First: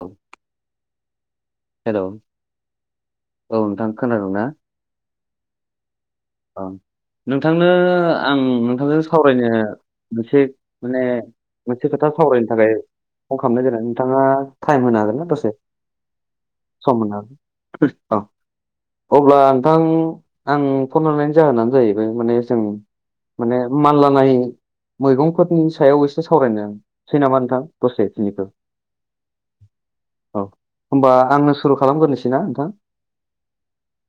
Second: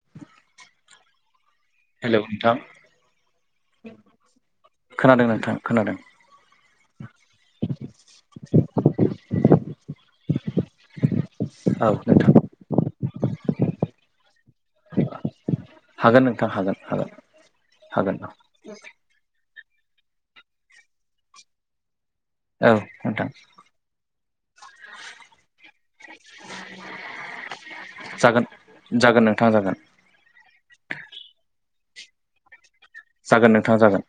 औ हेलौ नोंथां औ नोंथां खोनादों ना? खोनादों नोंथां खोनादों औ नोंथांनो आं नोंथांजों सावरायनो मोनसे माने औ मोनसे खोथा नोंथां सावरायनो थाखाय फन खालामनाय जादों नोंथाङा थाइम होनो हागोन ना दसे हागोन नोंथां हागोन सम हागोन मोन हागोन [unintelligible] अब्ला आं थां आं फन हरनायनि जाहोनानो जाहैबाय माने जों औ औ नोंथां माने मानलानाय मैगंफोरनि सायाव एसे सावरायनोसै नामा नोंथां दसे जागोन बिनिखो जागोन नोंथां जागोन औ होमबा आंनो सुरु खालामग्रोसैनाा नोंथां जागोन नोंथाङा जागोन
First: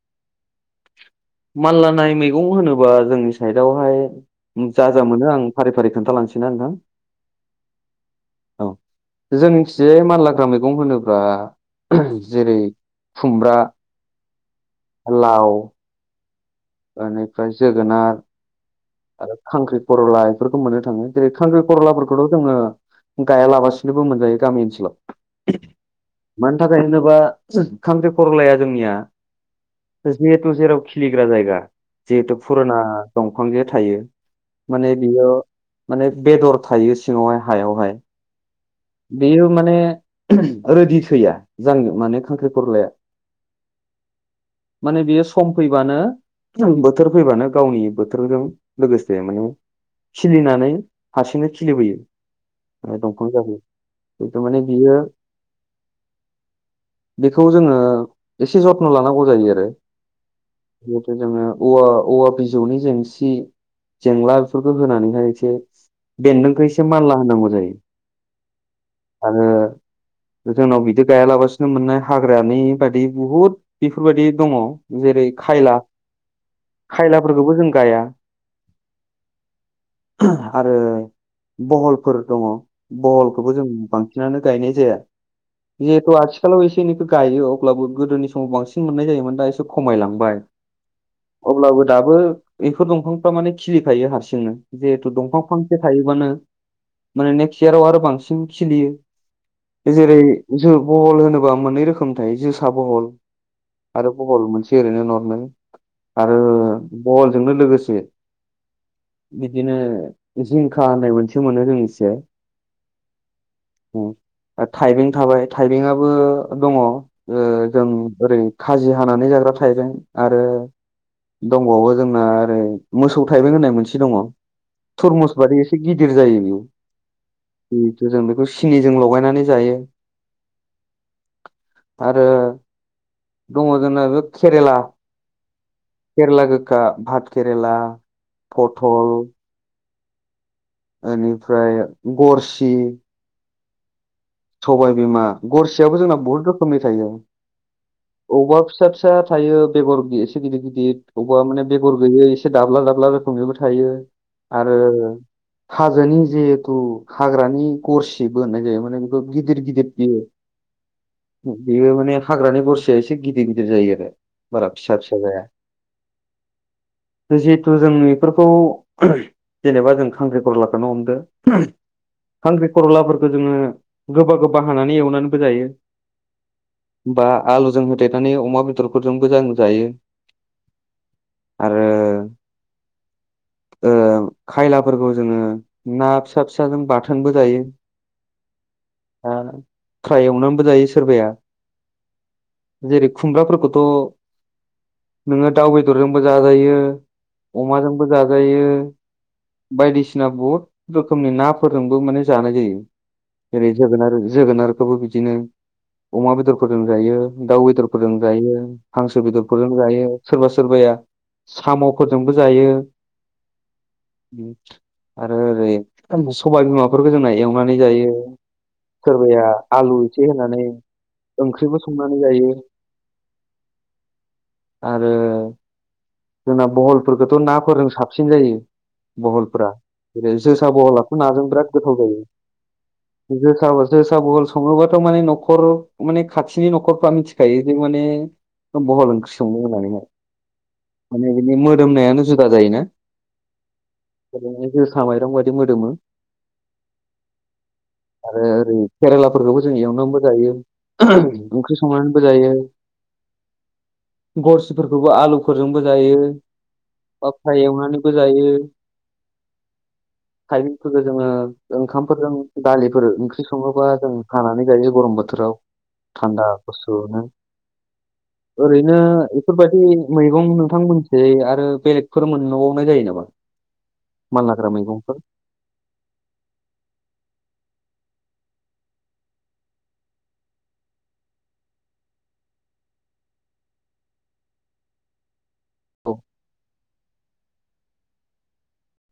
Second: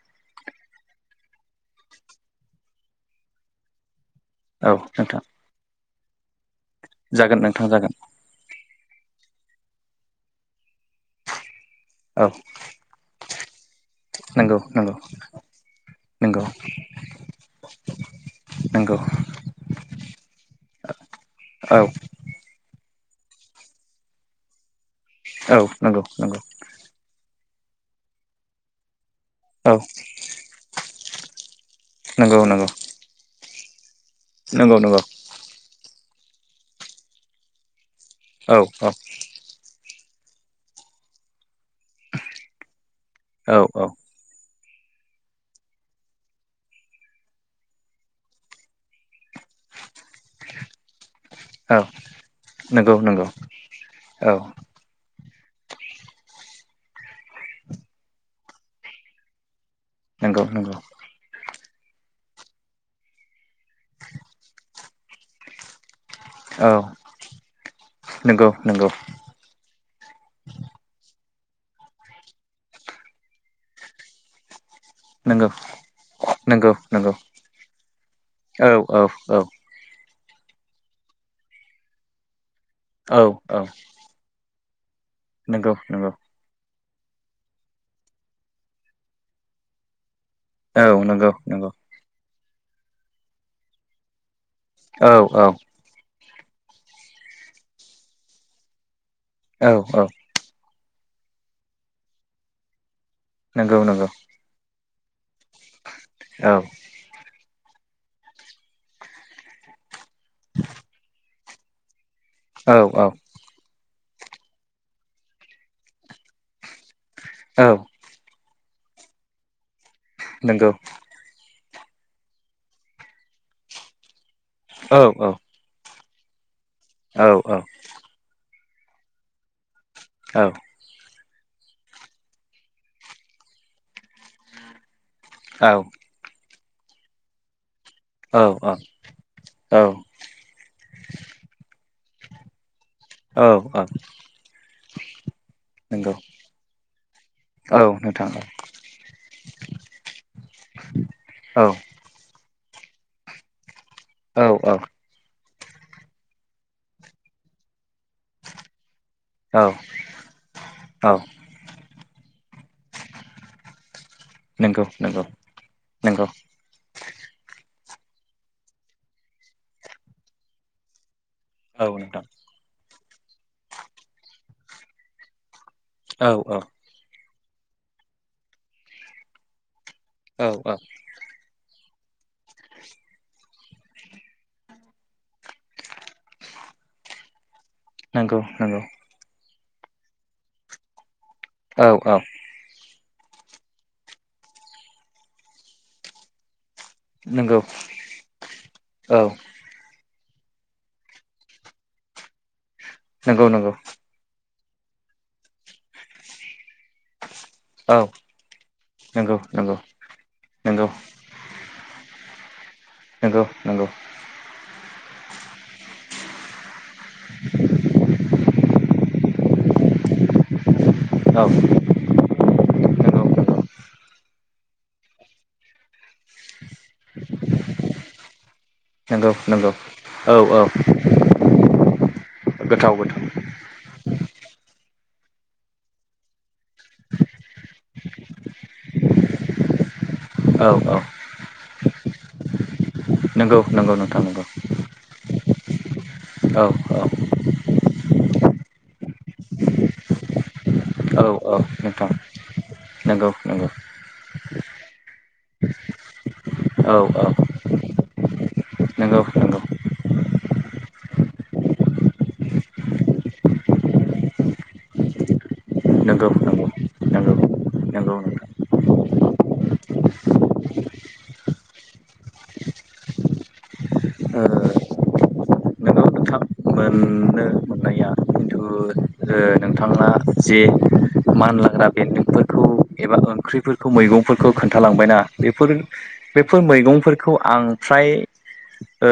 माललाानायनाय मैगं होनोबा जोंनि साइडआवहाय औ जा जा नोंथां मोनो आं फारि फारि खोन्थालांसै ना नोंथां जागोन नोंथाङा जागोन जोंनिथियै मानलाग्रा मैगं होनोब्ला औ जेरै खुमब्रा नंगौ नंगौ लाव नंगौ बेनिफ्राय जोगोनार नंगौ आरो खांख्रि परला बेफोरखौ मोननो थाङो जेरै खांख्रि औ परलाफोरखौथ' जोङो गायालाबासिनोबो मोनजायो गामि ओनसोलाव औ नंगौ नंगौ मानि थाखाय होनोबा खांख्रि खरलाया जोंनिया औ जिहेथु जेराव खिलिग्रा जायगा नंगौ जिहेतु नंगौ फुराना दंफांजों थायो नंगौ माने नंगौ बियो माने बेदर थायो सिङावहाय हायावहाय औ बेयो माने रोदि थैया जां मान खांख्रि खरलाया औ औ माने बियो सम फैबानो बोथोर फैबानो गावनि बोथोरजों लोगोसे माने खिलिनानै हारसिंनो औ खिलिबोयो नंगौ नंगौ दंफां जायो औ बेथ माने बियो बेखौ जोङो एसे जथ्न लानांगौ जायो आरो नंगौ नंगौ [unintelligible] जोङो औवा औवा बिजौनि जेंसि जेंला बेफोरखौ होनानैहाय एसे बेन्दोंखौ औ एसे मानला होनांगौ जायो नंगौ नंगौ आरो जोंनाव बिदि गायालाबसिनो ननो मोननाय हाग्रानि बाददि बुहुद बेफोरबायाददि दङ जेरै नंगौ खायला नंगौ नंगौ खायलाफोरखौबो जों गाया औ औ औ आरो बहलफोर दङ औ बहलखौबो औ जों बांसिनानो गायनाय नंगौ नंगौ जिहेतु आथिखालाव बेखिनिखौ गायो अब्लाबो गोदोनि समाव बांसिन मोननाय जायोमोन दा एसे खमायलांबाय औ नंगौ नंगौ अब्लाबो दाबो बेफोर दंफांफ्रा माने खिलिखायो हारसिंनो औ जिहेतु दंफां फांसे थायोबानो माने नेक्स्ट इयाराव आरो बांसिन खिलियो औ औ जेरै जो बहल होनोबा मोननै रोखोमथायायो जोसा बहल नंगौ नंगौ आरो बहल मोनसे ओरैनो नर्मेल आरो औ बलजोंनो लोगोसे बिदिनो जिंखा होननाय मोनसे मोनो जों एसे औ औ थाइबं थाबाय थाइबंआबो दङ औ जों ओरै खाजि हानानै जाग्रा थाइबाय आरो नंगौ दंबावो जोंना ओरै मोसौ थाइबें होननाय मोनसे दङ औ औ थरमुस बादै एसे गिदिर जायो बेयाव औ जिथ' जों बेखौ सिनिजों लगायनानै जायो औ आरो दङ जोंना बे केरेला केरला गोखा भत केरला औ औ औ बेनिफ्राय गरसि औ औ सबायबिमा गरसेयाबो नंगौ जोंना बहुत रोखोमनि थायो औ नोंथां अबावबा फिसा फिसा थायो बेगर एसे गिदिर गिदिर अबेबा माने औ बेगर गैयै एसे एसे दाब्ला दाब्ला रोखोमनिबो थायो औ आरो औ हाजोनि जिहेथु हाग्रानि गरसिबो होननाय जायो माने बेखौ गिदिर औ गिदिर बियो औ बेयो । माने हाग्रानि गरसिया एसे गिदिर गिदिर जायो आरो बारा नंगौ फिसा फिसा नंगौ जाया नंगौ जि तु जों बेफोरखौ जेनेबा जों खांख्रिखरलाखौनो हमदो औ नोंथां खरलाफोरखौ जोङो गोबा गोबा हानानै एवनानैबो जायो औ औ बा आलुजों होदेरनानै अमा बेदरफोरजोंबो जां जायो औ औ आरो ओ खायलाफोरखौ जोङो ना फिसा फिसाजों बाथोनबो जायो नंगौ नंगौ दा फ्राय एवनानैबो जायो सोरबाया औ औ जेरै खुमब्राफोरखौथ' नोङो दाउ बेदरजोंबो जाजायो नंगौ अमाजोंबो जाजायो औ बायदिसि सिना बहुत रोखोमनि नाफोरजोंबो माने जानाय जायो नंगौ ओरै नंगौ जोगोनार जोगोनारखौबो बिदिनो अमा बेदरफोरजोंजायो दाउ औ बेदरफोरजों जायो हांसो नंगौ बेदरफोरजों नंगौ जायो सोरबा नंगौ नंगौ सोरबाया साम' फोरजोंबो जायो नंगौ नंगौ आरो ओरै सबाय बिमाफोरखौ जोंना एवनानै जायो सोरबाया आलु एसे होनानै ओंख्रिबो संनानै जायो आरो जोंना बहलफोरखौथ' नाफोरजों साबसिन जायो नंगौ बहलफ्रा नंगौ जेरै औ औ जोसा बहलाथ' नाजों बिराद गोथाव गोथाव गोथाव जायो जोसा जोसाबहल सङोबा थ' माने न'खर माने खाथिनि न'खरफ्रा मिथिखायो जे माने बहल ओंख्रि संदों होननानैहाय औ औ माने बिनि मोदोमनायानो जुदा जायोना नंगौ नंगौ नोंथां नंगौ जेने माने जोसा माइरं बायदि मोदोमो औ औ आरो ओरै केरेलाफोरखौबो जों एवनानैबो जायो औ औ ओंख्रि नोंथां संनानैबो जायो नंगौ नंगौ गरसिफोरखौबो आलु खरजोंबो जायो औ औ बा फ्राय एवनानैबो जायो नंगौ नंगौ खाय फोर जोङो ओंखामफोरजों दालिफोर ओंख्रि सङोबा जों हानानै जायो गरम बोथोराव नंगौ थान्दा नंगौ गुसुनो नंगौ नंगौ नोंथां ओरैनो बेफोरबायदि मैगं न नोंथां मोनसे आरो बेलेगफोर मोनबावनाय जायो नामा मानलाग्रा मैगंफोर थाब मोननो नोंथांना जे मानलाग्रा बेन्दोंफोरखौ एबा ओंख्रिफोरखौ मैगंफोरखौ खोन्थालांबायना बेफोर औ बेफोर मैगं फोरखौ आं फ्राय ओ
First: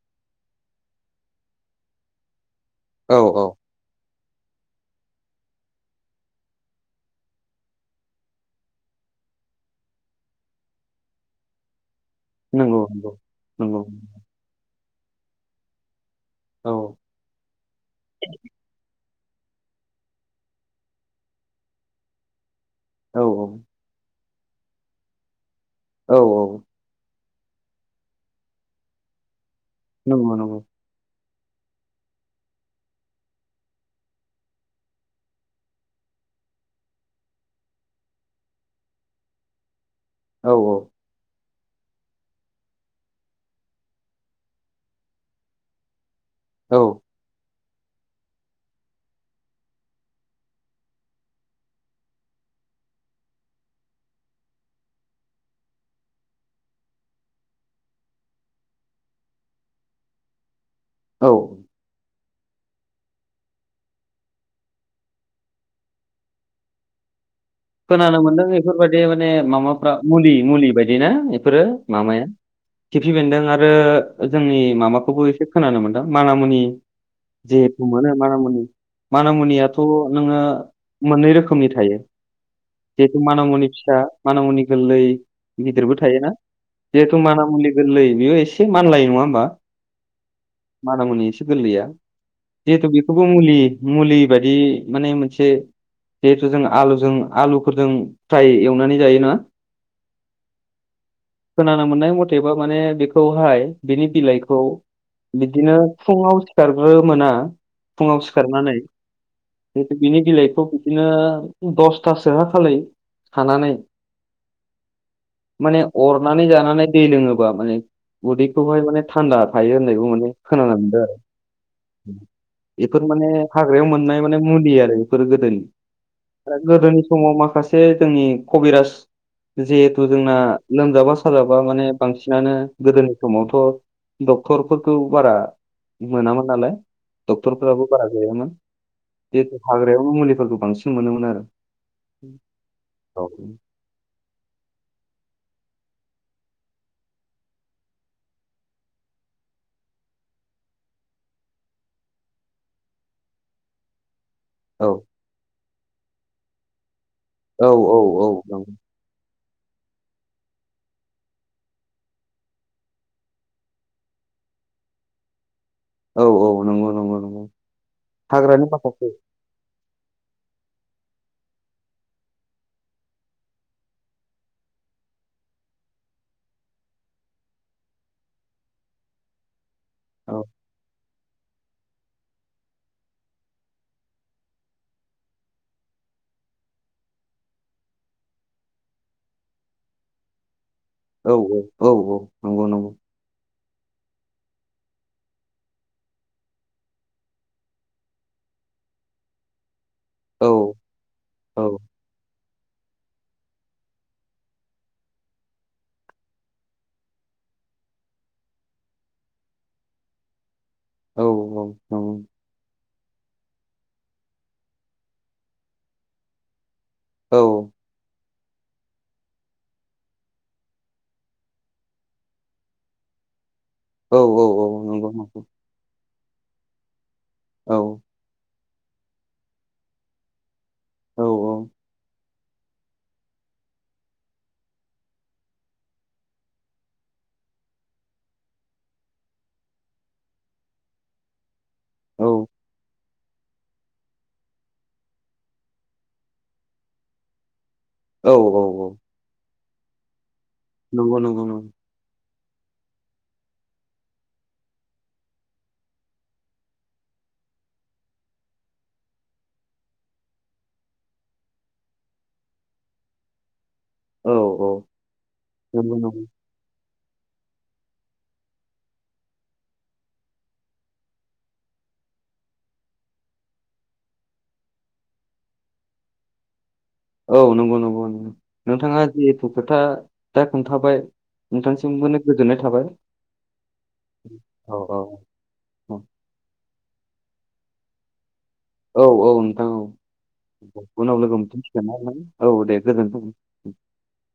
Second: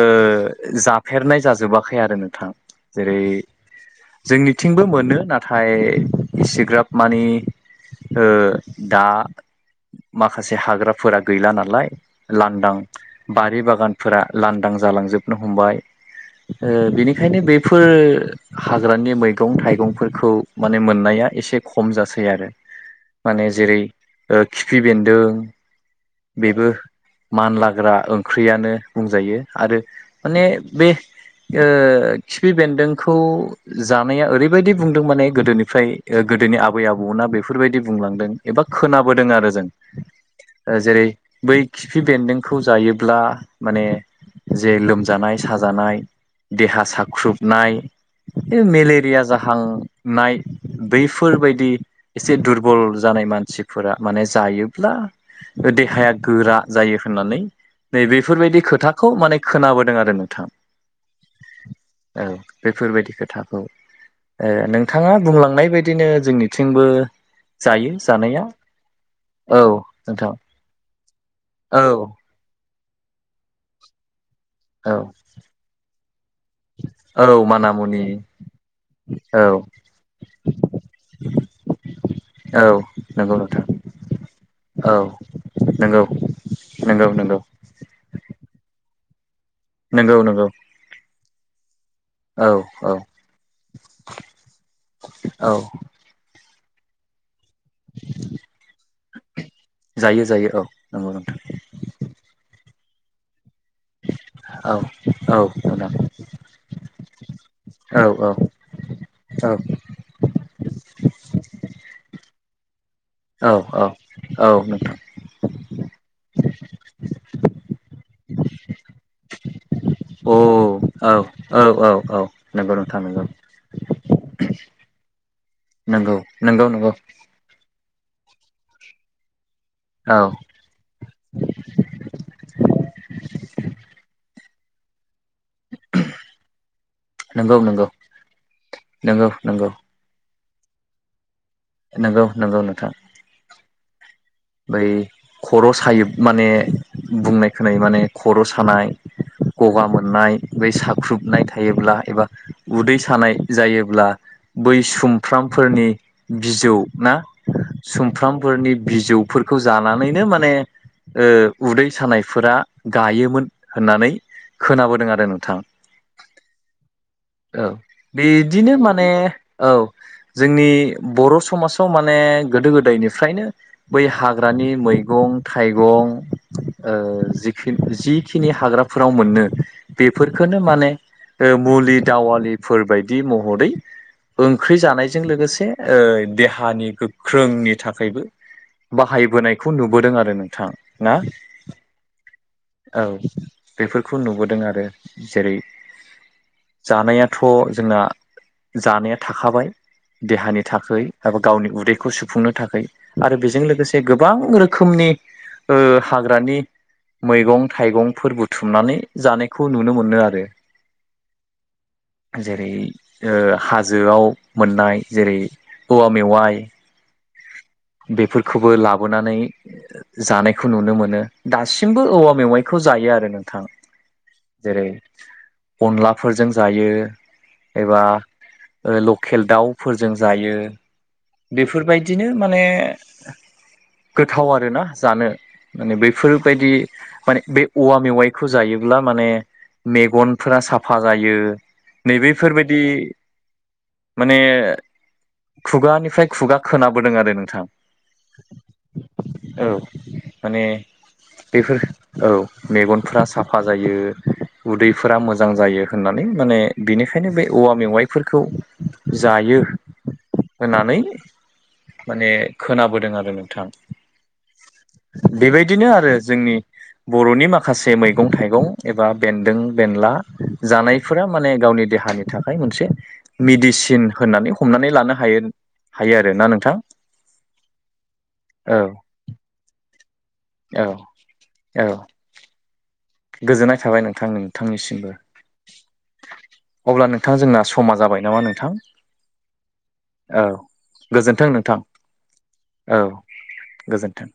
जाफेरनाय जाजोबाखै आरो नोंथां औ जेरै औ जोंनिथिंबो मोनो नाथाय इसेग्राब माने ओ दा माखासे हाग्राफोरा गैला नालाय लांदां नंगौ नंगौ बारि नंगौ बागानफोरा लांदां जालांजोबनो हमबाय औ ओ बिनिखायनो बेफोर हाग्रानि मैगं थाइगंफोर खौ माने मोननाया एसे खम जासै आरो औ माने जेरै ओ खिफि बेन्दों। औ औ बेबो मानलाग्रा ओंख्रियानो बुंजायो आरो नंगौ माने नंगौ बे ओ खिफि बेन्दोंखौ जानाया ओरैबायदि बुंदों माने गोदोनिफ्राय गोदोनि आबै आबौना बेफोरबायदि बुंलांदों एबा खोनाबोदों आरो जों औ ओ औ जेरै बै खिफि बेन्दोंखौ जायोब्ला माने जे लोमजानाय साजानाय देहा औ साख्रुबनाय बे मेलेरिया जाह हांनाय बैफोरबायदि एसे दुरबल जानाय मानसिफोरा माने जा हायोब्ला देहाया गोरा जायो होननानै नै बेफोरबायदि खोथाखौ माने खोनाबोदों आरो नोंथां। औ औ बेफोरबायदि खोथा‌ औ। ओ नोंथाङा बुंलांनाय बायदिनो जोंनिथिंबो जायो खोनानो मोन्दों जानाया बेफोरबायदि माने औ माबाफ्रा मुलि नोंथां मुलि औ खिफि बेन्दों आरो जोंनि औ माबाखौबो एसे खोनानो मोनदों माना मुनि औ माना जिहेतु मुनि मोनो माना मुनि औ मानामुनियाथ' नोङो मोन्नै रोखोमनि थायो। औ जिहेथु नंगौ नोंथां मानामुनि फिसा मानामुनि औ गोरलै गिदिरबो नंगौ थायोना। नंगौ जिहेथु नंगौ मानामुनि गोरलै बेयो एसे मानलायो नङा होमबा? नोंगौ नोंगौ गोरलै आ। जिहेथु बेखौबो मुलि मुलि बायदि माने मोनसे औ जों आलुजों आलुफोरदों फ्राय एवनानै जायोना। जायो जायो औ नंगौ नोंथां खोनानो मोननाय मतेबा माने बेखौहाय बिनि बिलाइखौ औ बिदिनो नोंथां फुङाव सिखारग्रोमोना औ फुङाव औ सिखारनानै औ [unintelligible] औ खानानै औ औ नोंथां। माने अरनानै जानानै दै लोङोबा माने उदैखौहाय माने थान्दा । हायो होननायबो माने औ खोनानो मोनदों आरो औ औ औ नंगौ बेफोर नोंथां नंगौ माने हाग्रायाव मोननाय माने मुलि आरो बेफोर गोदोनि नंगौ नंगौ नंगौ गोदोनि समाव माखासे जोंनि कबिराज जिहेथु औ जोंना लोमजाबा साजाबा माने बांसिनानो गोदोनि समावथ'। डक्टरफोरखौ बारा मोनामोन नालाय नंगौ नंगौ डक्टरफोराबो बारा गैयामोन। नंगौ जिहेथु नंगौ हाग्रायाव मुलिफोरखौ बांसिन मोनोमोन आरो नंगौ नंगौ नोंथां। औ बै खर' सायो माने बुंनाय खोनायो माने खर' सानाय। गगा मोननाय बै साख्रुबनाय थायोब्ला एबा उदै सानाय जायोब्ला बै औ सुमफ्रामफोरनि बिजौ ना औ औ औ नंगौ सुमफ्रामफोरनि बिजौ फोरखौ जानानैनो माने ओ उदै सानायफोरा गायोमोन होननानै खोनाबोदों आरो नोंथां। औ औ नंगौ नंगौ नंगौ औ हाग्रानि बिदिनो माखासे माने औ। जोंनि बर' समाजाव माने गोदो गोदायनिफ्रायनो बै हाग्रानि मैगं थाइगं ओ जिखिन जिखिनि हाग्रा फोराव मोननो औ बेफोरखोननो माने ओ मुलि दावालिफोर बायदि महरै ओंख्रि जानायजों लोगोसे ओ देहानि गोख्रोंनि थाखायबो बाहायबोनायखौ नुबोदों आरो नोंथां। ना औ औ औ औ नंगौ नंगौ। औ बेफोरखौ नुबोदों आरो। जेरै जानायाथ' जोंना जानाया थाखाबाय। औ देहानि थाखै एबा औ गावनि उदैखौ सुफुंनो थाखै आरो बेजों लोगो गोसे गोबां रोखोमनि ओ हाग्रानि मैगं थाइगंफोर बुथुमनानै जानायखौ नुनो मोनो आरो। औ औ नंगौ। जेरै ओ हाजोआव मोननाय जेरै औवा मेवाइ औ खौबो लाबोनानै जानायखौ नुनो मोनो। दासिमबो औवा मेवाइखौ जायो आरो नोंथां। औ औ औ जेरै नंगौ नंगौ अनलाफोरजों जायो। औ औ एबा लकेल दाव फोरजों जायो। बेफोरबायदिनो माने गोथाव आरोना जानो । माने बैफोरबायदि माने बे औवा मेवाइखौ जायोब्ला माने मेगनफोरा साफा जायो। नैबे फोरबायदि माने खुगानि फ्राय खुगा खोनाबोदों आरो नोंथां। औ औ औ औ माने नंगौ नंगौ नंगौ बेफोर औ मेगनफ्रा साफा जायो। उदैफोरा मोजां जायो होननानै। माने बिनिखायनो बे औवा मेवाइफोरखौ जायो होननानै माने खोनाबोदों आरो नोंथां। औ औ बेबायदिनो नंगौ आरो नंगौ जोंनि बर'नि माखासे मैगं थाइगं एबा बेन्दों बेनला जानायफोरा माने गावनि दे हानि थाखाय मोनसे मिडिसिन होननानै हमनानै लानो हायो, हायो आरोना नोंथां? औ नंगौ नंगौ नंगौ। औ नोंथांङा जिहेथु खोथा दा औ खोन्थाबाय औ नोंथांसिमबोनो गोजोननाय थाबाय। गोजोननाय थाबाय नोंथां औ औ नोंथांनिसिमबो। औ अब्ला नोंथां जोंना समा जाबायनामा नो औ औ नोंथां औ उनाव लोगो गोजोन्थों नोंथां मोनफिनसिगोन ना नोथां? औ दे गोजोनथों। गोजोन्थों